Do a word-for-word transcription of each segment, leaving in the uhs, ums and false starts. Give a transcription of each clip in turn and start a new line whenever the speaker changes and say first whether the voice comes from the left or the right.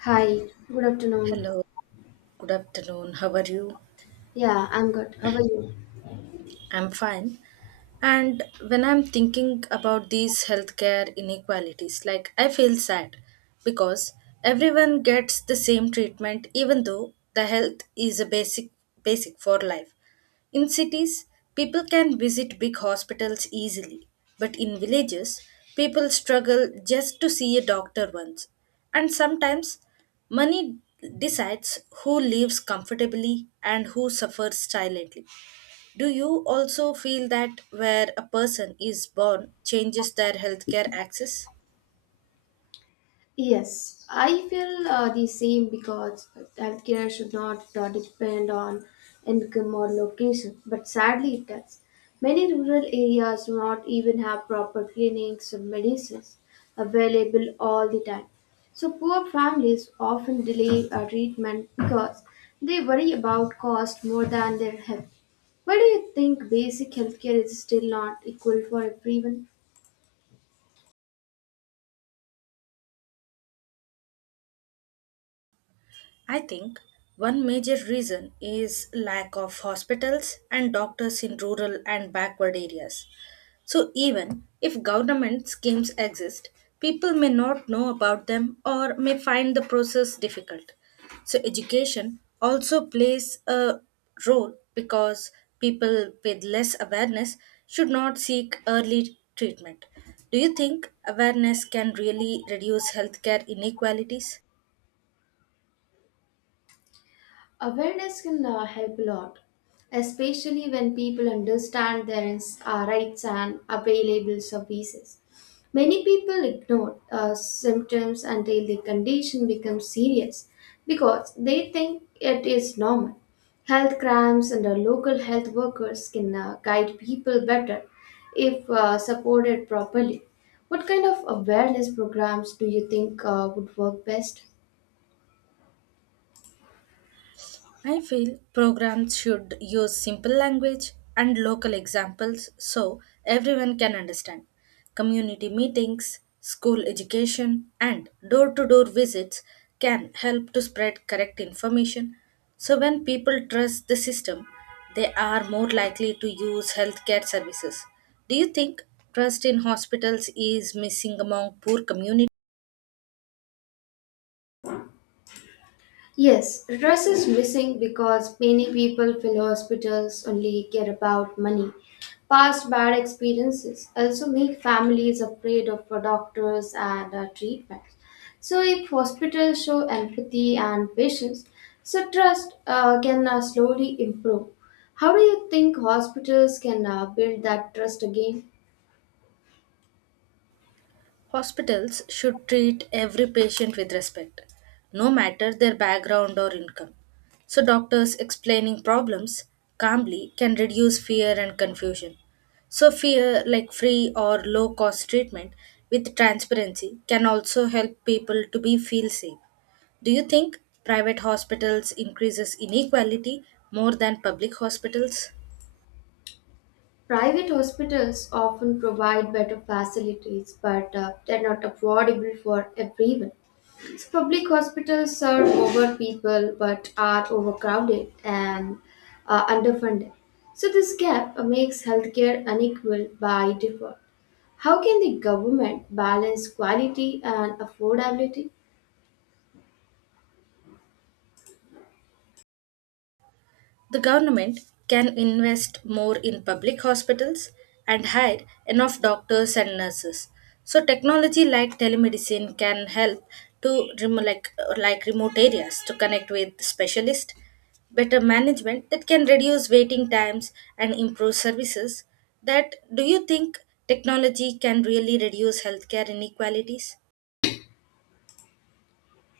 left: Hi, good afternoon.
right: Hello, good afternoon. How are you?
left: Yeah, I'm good. How are you?
right: I'm fine. And When I'm thinking about these healthcare inequalities, like I feel sad because everyone gets the same treatment even though the health is a basic basic for life. In cities, people can visit big hospitals easily, but in villages, people struggle just to see a doctor once. And sometimes money decides who lives comfortably and who suffers silently. Do you also feel that where a person is born changes their healthcare access?
left: Yes, I feel uh, the same because healthcare should not uh, depend on income or location, but sadly it does. Many rural areas do not even have proper clinics or medicines available all the time. So poor families often delay uh, treatment because they worry about cost more than their health. Why do you think basic healthcare is still not equal for everyone?
right: I think one major reason is lack of hospitals and doctors in rural and backward areas. So even if government schemes exist, people may not know about them or may find the process difficult. So education also plays a role because people with less awareness should not seek early treatment. Do you think awareness can really reduce healthcare inequalities?
left: Awareness can uh, help a lot, especially when people understand their ins- uh, rights and available services. Many people ignore uh, symptoms until the condition becomes serious because they think it is normal. Health camps and uh, local health workers can uh, guide people better if uh, supported properly. What kind of awareness programs do you think uh, would work best?
right: I feel programs should use simple language and local examples so everyone can understand. Community meetings, school education, and door to door visits can help to spread correct information. So, when people trust the system, they are more likely to use healthcare services. Do you think trust in hospitals is missing among poor communities?
left: Yes, trust is missing because many people fill hospitals only care about money. Past bad experiences also make families afraid of doctors and uh, treatments. So, if hospitals show empathy and patience, so trust uh, can uh, slowly improve. How do you think hospitals can uh, build that trust again?
right: Hospitals should treat every patient with respect, no matter their background or income. So, doctors explaining problems calmly can reduce fear and confusion. So, fear like free or low cost treatment with transparency can also help people to be feel safe. Do you think private hospitals increases inequality more than public hospitals?
left: Private hospitals often provide better facilities but uh, they're not affordable for everyone. So public hospitals serve over people but are overcrowded and uh, underfunded. So this gap uh, makes healthcare unequal by default. How can the government balance quality and affordability?
right: The government can invest more in public hospitals and hire enough doctors and nurses. So technology like telemedicine can help to remo- like, like remote areas to connect with specialists, better management that can reduce waiting times and improve services. That do you think technology can really reduce healthcare inequalities?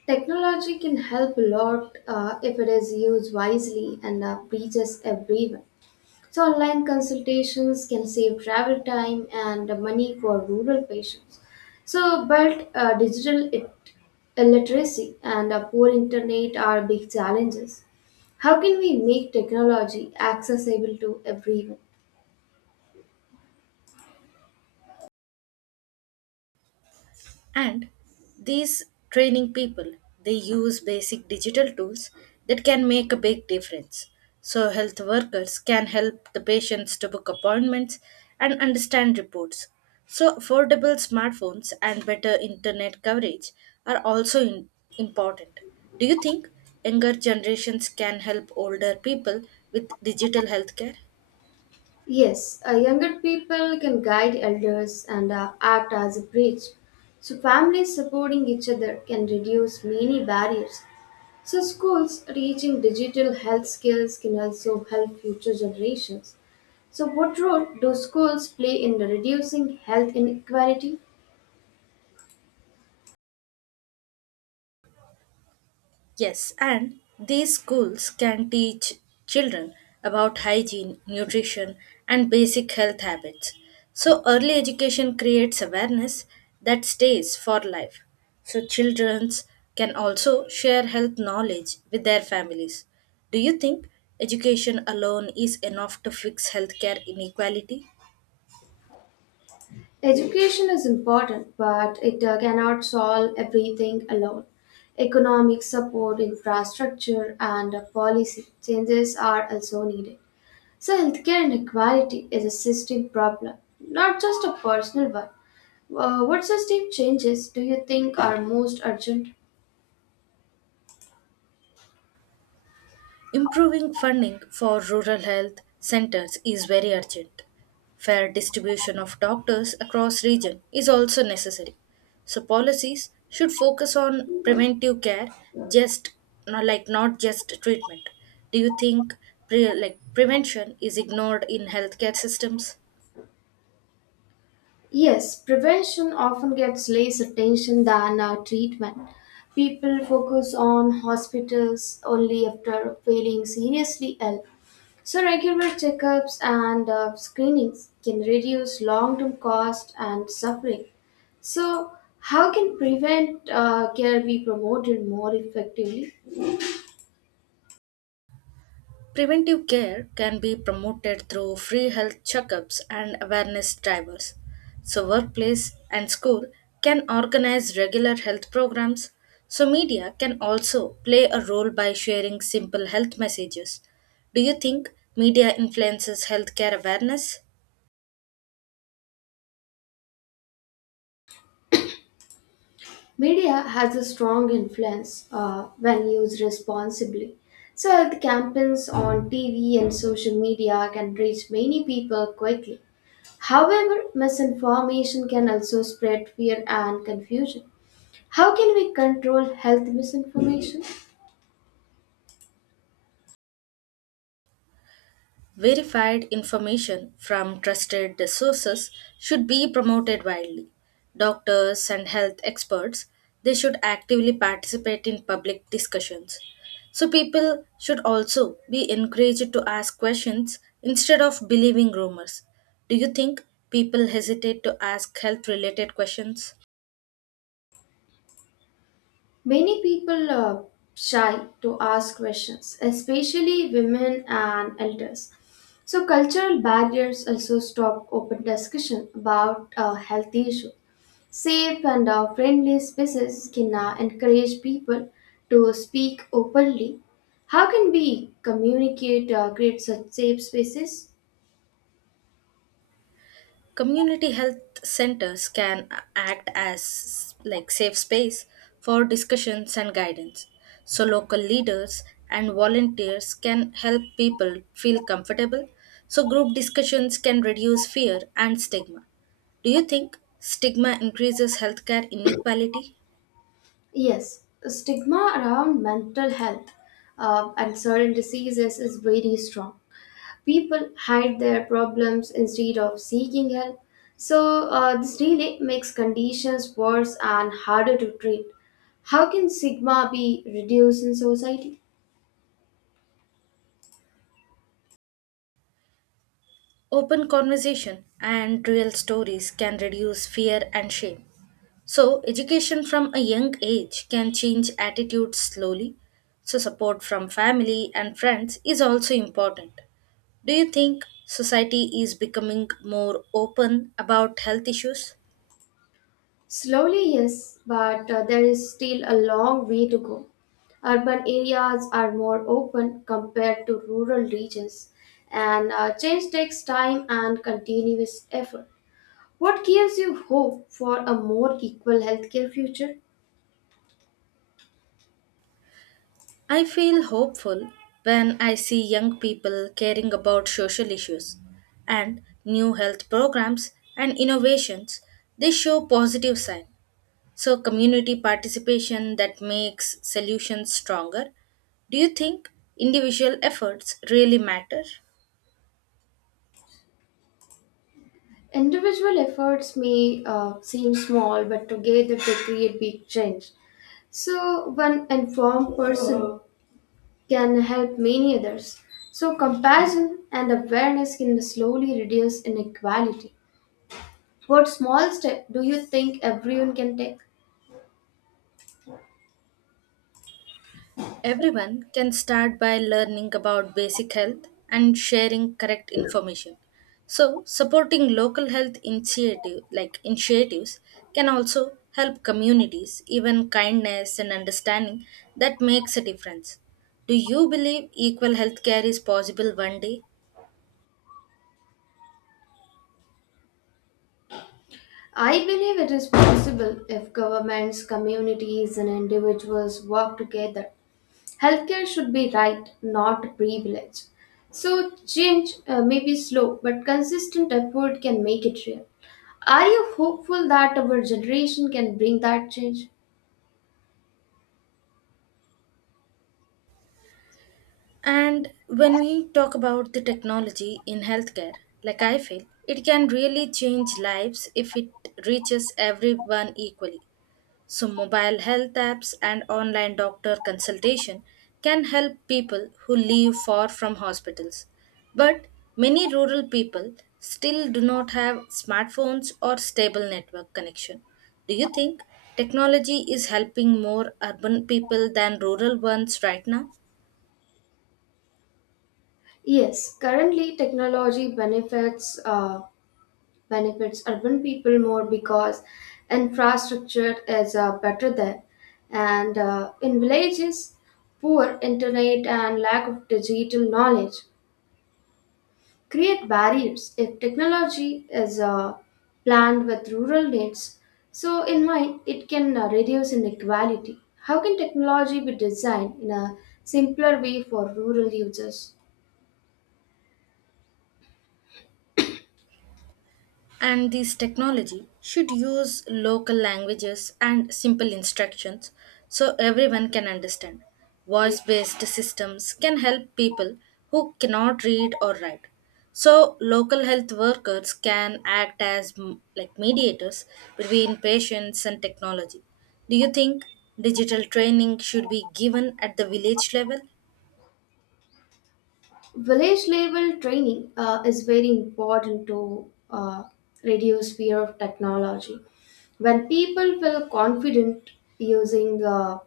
left: Technology can help a lot uh, if it is used wisely and uh, reaches everyone. So, online consultations can save travel time and money for rural patients. So, but uh, digital it- illiteracy and uh, poor internet are big challenges. How can we make technology accessible to everyone?
right: And these training people, they use basic digital tools that can make a big difference. So health workers can help the patients to book appointments and understand reports. So affordable smartphones and better internet coverage are also in- important. Do you think younger generations can help older people with digital healthcare?
left: Yes, uh, younger people can guide elders and uh, act as a bridge. So, families supporting each other can reduce many barriers. So, schools teaching digital health skills can also help future generations. So, what role do schools play in reducing health inequality?
right: Yes, and these schools can teach children about hygiene, nutrition, and basic health habits. So, early education creates awareness that stays for life. So, children can also share health knowledge with their families. Do you think education alone is enough to fix healthcare inequality?
left: Education is important, but it uh, cannot solve everything alone. Economic support, infrastructure, and uh, policy changes are also needed. So, healthcare inequality is a system problem, not just a personal one. Uh, what system changes do you think are most urgent?
right: Improving funding for rural health centers is very urgent. Fair distribution of doctors across region is also necessary. So policies should focus on preventive care, just not like not just treatment. Do you think pre- like prevention is ignored in healthcare systems?
left: Yes, prevention often gets less attention than uh, treatment. People focus on hospitals only after feeling seriously ill. So, regular checkups and uh, screenings can reduce long term cost and suffering. So, how can prevent uh, care be promoted more effectively?
right: Preventive care can be promoted through free health checkups and awareness drivers. So, workplace and school can organize regular health programs. So, media can also play a role by sharing simple health messages. Do you think media influences healthcare awareness?
left: Media has a strong influence uh, when used responsibly. So, health campaigns on T V and social media can reach many people quickly. However, misinformation can also spread fear and confusion. How can we control health misinformation?
right: Verified information from trusted sources should be promoted widely. Doctors and health experts, they should actively participate in public discussions. So people should also be encouraged to ask questions instead of believing rumors. Do you think people hesitate to ask health related questions?
left: Many people are shy to ask questions, especially women and elders. So, cultural barriers also stop open discussion about a health issue. Safe and uh, friendly spaces can uh, encourage people to speak openly. How can we communicate, uh, create such safe spaces?
right: Community health centers can act as like safe space for discussions and guidance. So local leaders and volunteers can help people feel comfortable. So group discussions can reduce fear and stigma. Do you think stigma increases healthcare inequality?
left: Yes, stigma around mental health uh, and certain diseases is very strong. People hide their problems instead of seeking help. So, uh, this really makes conditions worse and harder to treat. How can stigma be reduced in society?
right: Open conversation and real stories can reduce fear and shame. So, education from a young age can change attitudes slowly. So, support from family and friends is also important. Do you think society is becoming more open about health issues?
left: Slowly, yes, but uh, there is still a long way to go. Urban areas are more open compared to rural regions, and uh, change takes time and continuous effort. What gives you hope for a more equal healthcare future?
right: I feel hopeful when I see young people caring about social issues and new health programs and innovations. They show positive signs. So, community participation that makes solutions stronger. Do you think individual efforts really matter?
left: Individual efforts may uh, seem small, but together they create big change. So, one informed person can help many others. So, compassion and awareness can slowly reduce inequality. What small step do you think everyone can take?
right: Everyone can start by learning about basic health and sharing correct information. So, supporting local health initiative like initiatives can also help communities even kindness and understanding that makes a difference. Do you believe equal healthcare is possible one day?
left: I believe it is possible if governments, communities, and individuals work together. Healthcare should be right, not privilege. So, change uh, may be slow, but consistent effort can make it real. Are you hopeful that our generation can bring that change?
right: And When we talk about the technology in healthcare, like I feel, it can really change lives if it reaches everyone equally. So, mobile health apps and online doctor consultation can help people who live far from hospitals. But many rural people still do not have smartphones or stable network connection. Do you think technology is helping more urban people than rural ones right now?
left: Yes, currently technology benefits uh, benefits urban people more because infrastructure is uh, better there, and uh, in villages, poor internet and lack of digital knowledge create barriers. If technology is uh, planned with rural needs, so in mind, it can uh, reduce inequality. How can technology be designed in a simpler way for rural users?
right: And This technology should use local languages and simple instructions so everyone can understand. Voice based systems can help people who cannot read or write. So, local health workers can act as m- like mediators between patients and technology. Do you think digital training should be given at the village level?
left: Village level training uh, is very important to uh, reduce fear of technology. When people feel confident using uh,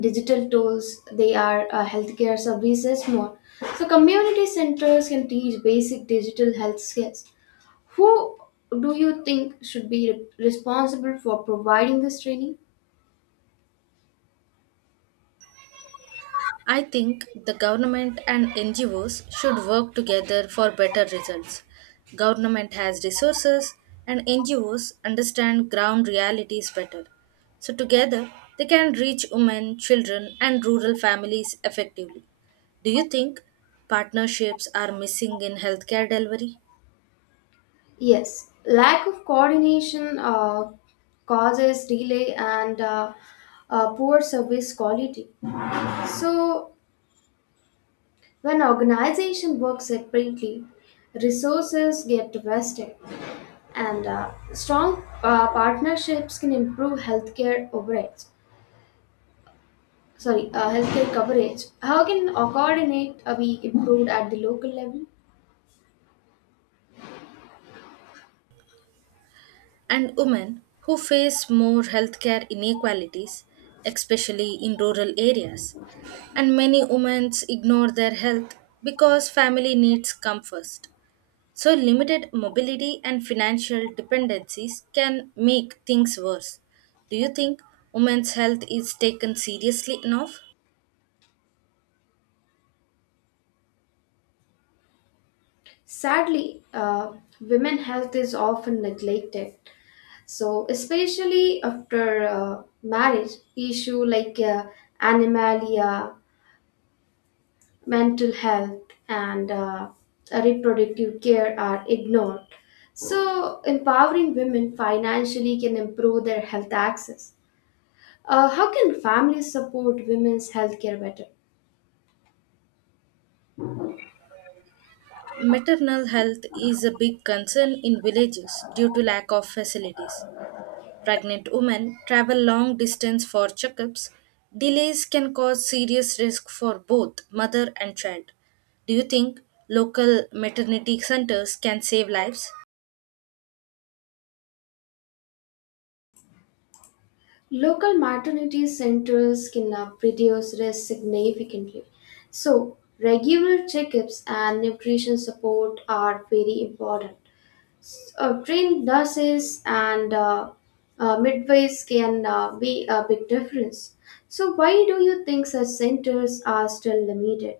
left: digital tools, they are uh, healthcare services more. So, community centers can teach basic digital health skills. Who do you think should be responsible for providing this training?
right: I think the government and N G Os should work together for better results. Government has resources and N G Os understand ground realities better. So together they can reach women, children and rural families effectively. Do you think partnerships are missing in healthcare delivery?
left: Yes, lack of coordination uh, causes delay and uh, uh, poor service quality. So, when organization work separately, resources get wasted, and uh, strong uh, partnerships can improve healthcare overheads. Sorry, uh, healthcare coverage. How can uh, coordinate uh, be improved at the local level?
right: and women who face more healthcare inequalities, especially in rural areas. And many women ignore their health because family needs come first. So, limited mobility and financial dependencies can make things worse. Do you think women's health is taken seriously enough?
left: Sadly, uh, women health is often neglected. So, especially after uh, marriage, issue like uh, animalia, mental health, and uh, reproductive care are ignored. So, empowering women financially can improve their health access. Uh, how can families support women's healthcare better?
right: Maternal health is a big concern in villages due to lack of facilities. Pregnant women travel long distance for checkups. Delays can cause serious risk for both mother and child. Do you think local maternity centers can save lives?
left: Local maternity centers can uh, reduce risk significantly. So, regular checkups and nutrition support are very important. uh, trained nurses and uh, uh, midwives can uh, be a big difference. So, why do you think such centers are still limited?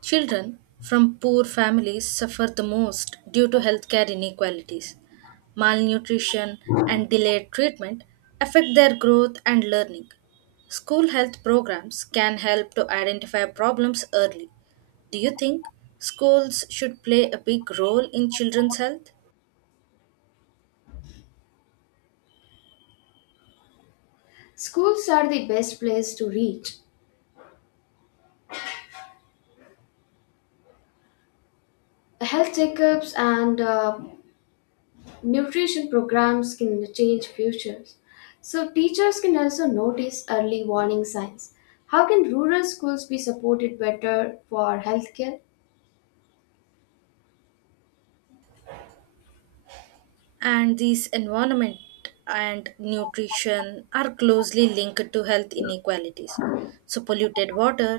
right: Children from poor families suffer the most due to healthcare inequalities. Malnutrition and delayed treatment affect their growth and learning. School health programs can help to identify problems early. Do you think schools should play a big role in children's health?
left: Schools are the best place to reach. Health checkups and uh, nutrition programs can change futures. So, teachers can also notice early warning signs. How can rural schools be supported better for healthcare?
right: And these environment and nutrition are closely linked to health inequalities. So polluted water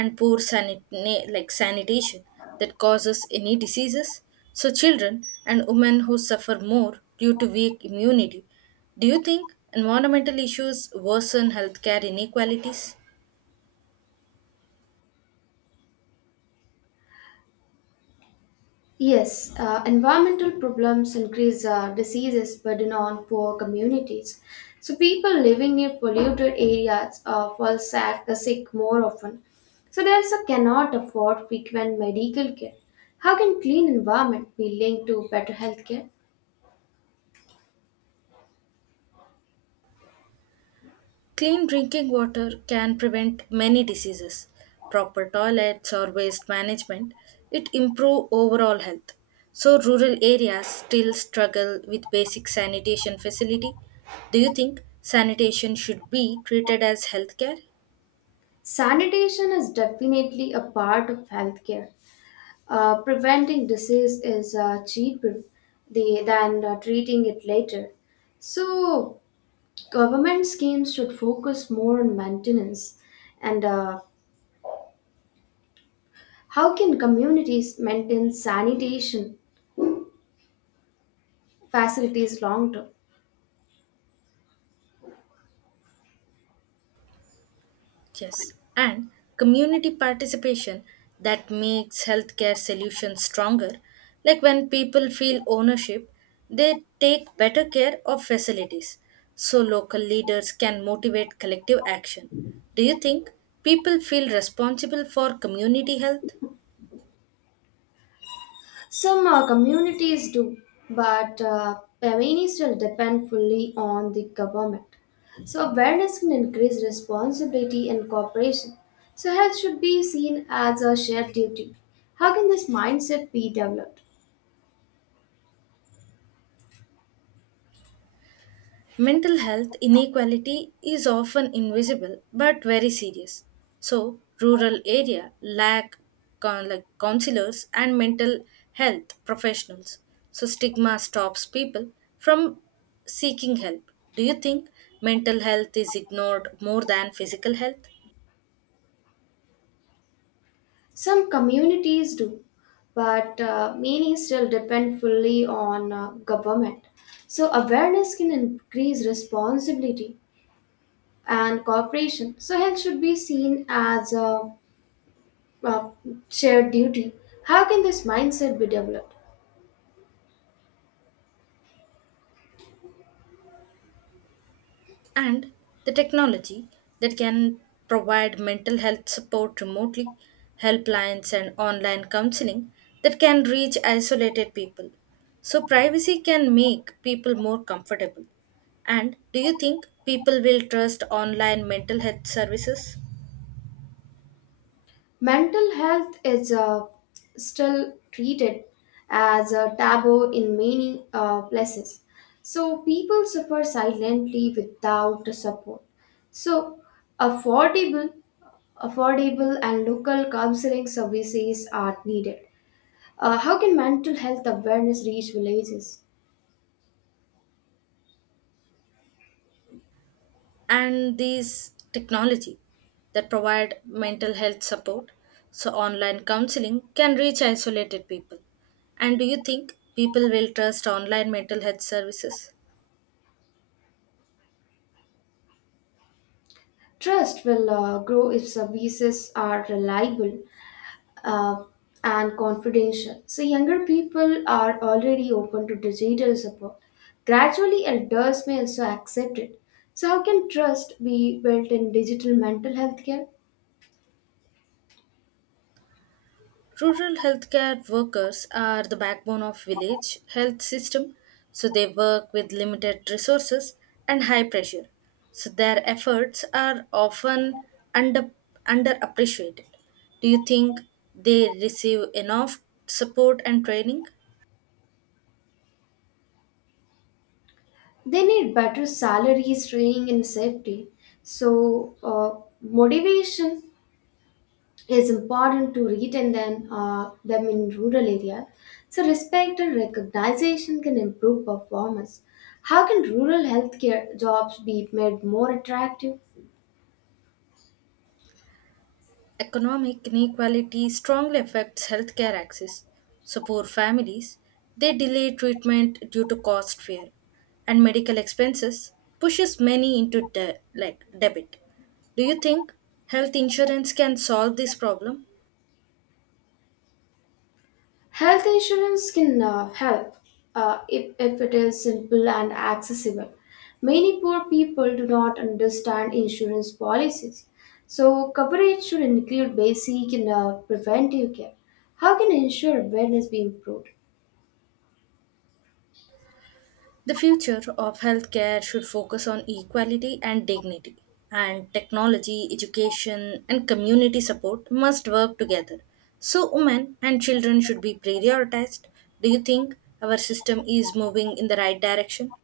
right: and poor sanit- na- like sanitation that causes any diseases. So children and women who suffer more due to weak immunity. Do you think environmental issues worsen healthcare inequalities?
left: Yes, uh, environmental problems increase uh, diseases burden on poor communities. So people living near polluted areas uh, fall sick, sick more often. So they also cannot afford frequent medical care. How can clean environment be linked to better healthcare?
right: Clean drinking water can prevent many diseases. Proper toilets or waste management, it improve overall health. So rural areas still struggle with basic sanitation facility. Do you think sanitation should be treated as healthcare?
left: Sanitation is definitely a part of healthcare. Uh, preventing disease is uh, cheaper the, than uh, treating it later. So government schemes should focus more on maintenance and uh, how can communities maintain sanitation facilities long term.
right: Yes, and community participation that makes healthcare solutions stronger. Like when people feel ownership, they take better care of facilities. So local leaders can motivate collective action. Do you think people feel responsible for community health?
left: Some uh, communities do, but uh, many still depend fully on the government. So awareness can increase responsibility and cooperation. So health should be seen as a shared duty. How can this mindset be developed?
right: Mental health inequality is often invisible but very serious. So, rural area lack con- like counselors and mental health professionals. So, stigma stops people from seeking help. Do you think mental health is ignored more than physical health?
left: Some communities do, but uh, many still depend fully on uh, government. So, awareness can increase responsibility and cooperation. So, health should be seen as a, a shared duty. How can this mindset be developed?
right: And the technology that can provide mental health support remotely, helplines, and online counseling that can reach isolated people. So, privacy can make people more comfortable. And do you think people will trust online mental health services?
left: Mental health is uh, still treated as a taboo in many uh, places. So people suffer silently without the support. So affordable, affordable and local counseling services are needed. Uh, how can mental health awareness reach villages?
right: And these technology that provide mental health support. So online counseling can reach isolated people. And do you think people will trust online mental health services?
left: Trust will uh, grow if services are reliable uh, and confidential. So younger people are already open to digital support. Gradually, elders may also accept it. So how can trust be built in digital mental health care?
right: Rural healthcare workers are the backbone of village health system. So they work with limited resources and high pressure. So their efforts are often under underappreciated. Do you think they receive enough support and training?
left: They need better salaries, training, and safety. So uh, motivation is important to retain them, uh, them in rural area. So respect and recognition can improve performance. How can rural healthcare jobs be made more attractive?
right: Economic inequality strongly affects healthcare access. So poor families, they delay treatment due to cost fear, and medical expenses pushes many into de- like debit. Do you think health insurance can solve this problem?
left: Health insurance can uh, help uh, if, if it is simple and accessible. Many poor people do not understand insurance policies, so coverage should include basic and uh, preventive care. How can insurer awareness be improved?
right: The future of healthcare should focus on equality and dignity, and technology, education, and community support must work together. So, women and children should be prioritized. Do you think our system is moving in the right direction?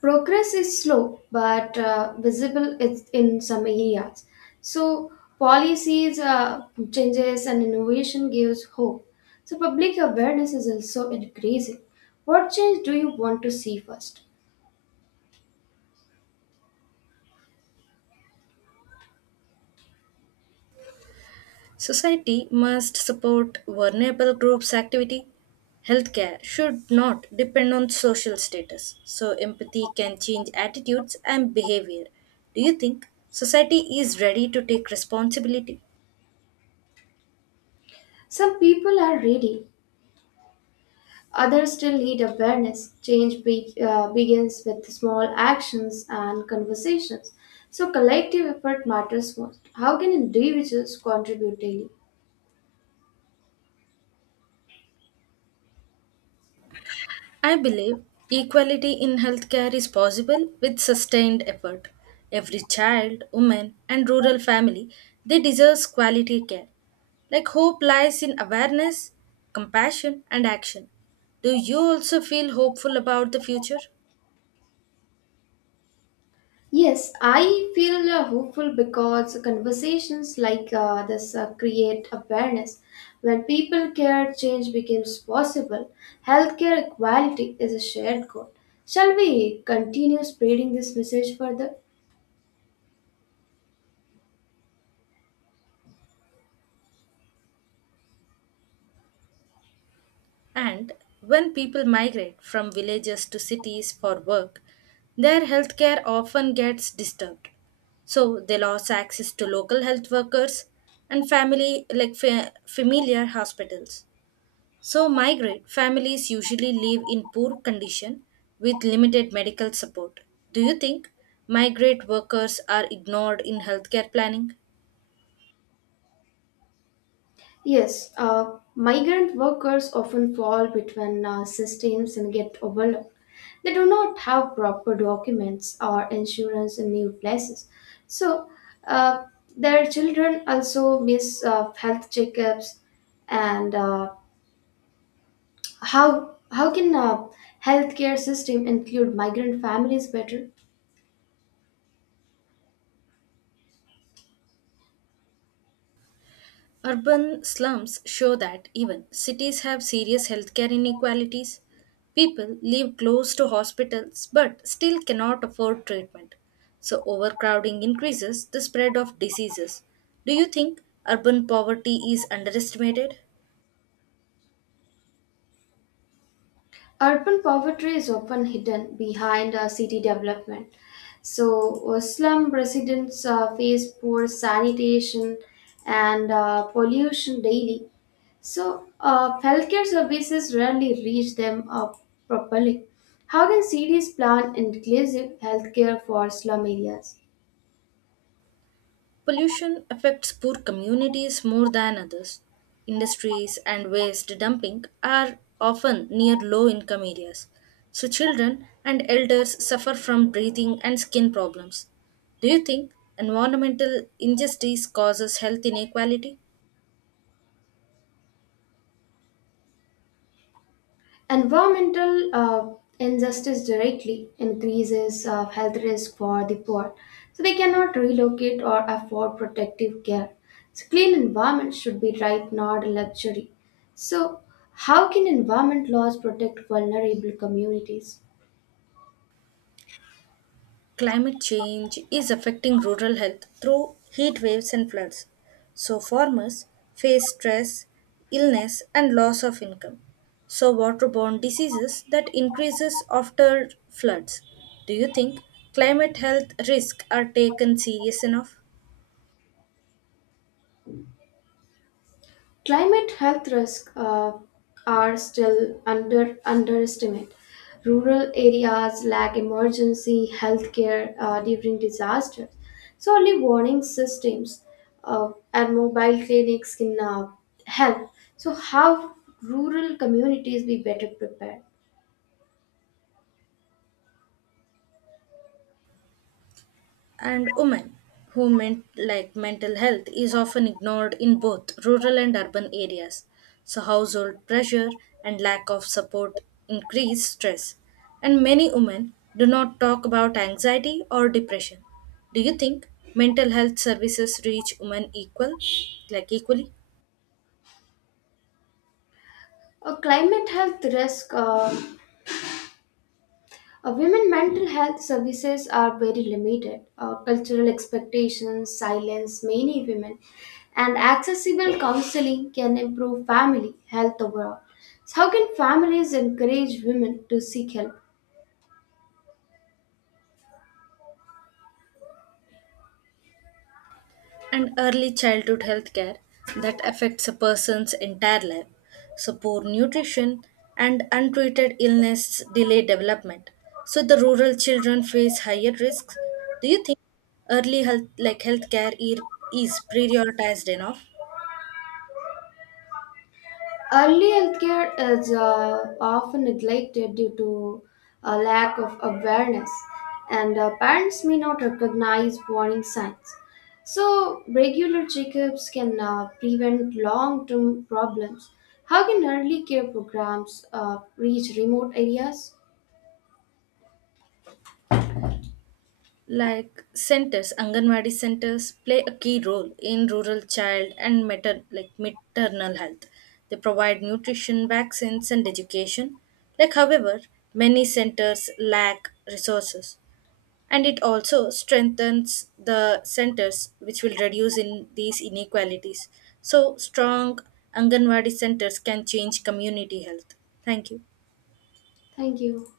left: Progress is slow but uh, visible it's in some areas. So policies, uh, changes, and innovation gives hope. So public awareness is also increasing. What change do you want to see first?
right: Society must support vulnerable groups' activity. Healthcare should not depend on social status, so empathy can change attitudes and behavior. Do you think society is ready to take responsibility?
left: Some people are ready. Others still need awareness. Change be- uh, begins with small actions and conversations. So collective effort matters most. How can individuals contribute daily?
right: I believe equality in healthcare is possible with sustained effort. Every child, woman, and rural family, they deserve quality care. Like hope lies in awareness, compassion, and action. Do you also feel hopeful about the future?
left: Yes, I feel uh, hopeful because conversations like uh, this uh, create awareness. When people care, change becomes possible. Healthcare equality is a shared goal. Shall we continue spreading this message further?
right: And When people migrate from villages to cities for work, their healthcare often gets disturbed. So they lost access to local health workers and family like fa- familiar hospitals. So migrant families usually live in poor condition with limited medical support. Do you think migrant workers are ignored in healthcare planning?
left: Yes, uh, migrant workers often fall between uh, systems and get overlooked. They do not have proper documents or insurance in new places. So, uh, their children also miss uh, health checkups. And uh, how, how can uh, healthcare system include migrant families better?
right: Urban slums show that even cities have serious healthcare inequalities. People live close to hospitals but still cannot afford treatment. So, overcrowding increases the spread of diseases. Do you think urban poverty is underestimated?
left: Urban poverty is often hidden behind uh, city development. So, uh, slum residents uh, face poor sanitation and uh, pollution daily. So, uh, healthcare services rarely reach them uh, properly. How can cities plan inclusive healthcare for slum areas?
right: Pollution affects poor communities more than others. Industries and waste dumping are often near low income areas, so children and elders suffer from breathing and skin problems. Do you think environmental injustice causes health inequality?
left: Environmental uh, injustice directly increases uh, health risk for the poor, so they cannot relocate or afford protective care. So clean environment should be right, not a luxury. So, how can environment laws protect vulnerable communities?
right: Climate change is affecting rural health through heat waves and floods. So, farmers face stress, illness, and loss of income. So, waterborne diseases that increases after floods. Do you think climate health risks are taken serious enough?
left: Climate health risks uh, are still under underestimated. Rural areas lack emergency health care uh, during disasters, so early warning systems uh, and mobile clinics can uh, help. So, how rural communities be better prepared?
right: and women who meant like mental health is often ignored in both rural and urban areas. So household pressure and lack of support increase stress, and many women do not talk about anxiety or depression. Do you think mental health services reach women equal like equally?
left: A climate health risk uh, Uh, women mental health services are very limited. Uh, cultural expectations silence many women, and accessible counseling can improve family health overall. So, how can families encourage women to seek help?
right: And early childhood health care that affects a person's entire life. So, poor nutrition and untreated illness delay development. So, the rural children face higher risks. Do you think early health, like healthcare e- is prioritized enough?
left: Early healthcare is uh, often neglected due to a lack of awareness, and uh, parents may not recognize warning signs. So, regular checkups can uh, prevent long term problems. How can early care programs uh, reach remote areas?
right: Like centers, anganwadi centers play a key role in rural child and matern like maternal health. They provide nutrition vaccines and education. Like however, many centers lack resources, and it also strengthens the centers which will reduce in these inequalities. So strong anganwadi centers can change community health. Thank you.
left: Thank you.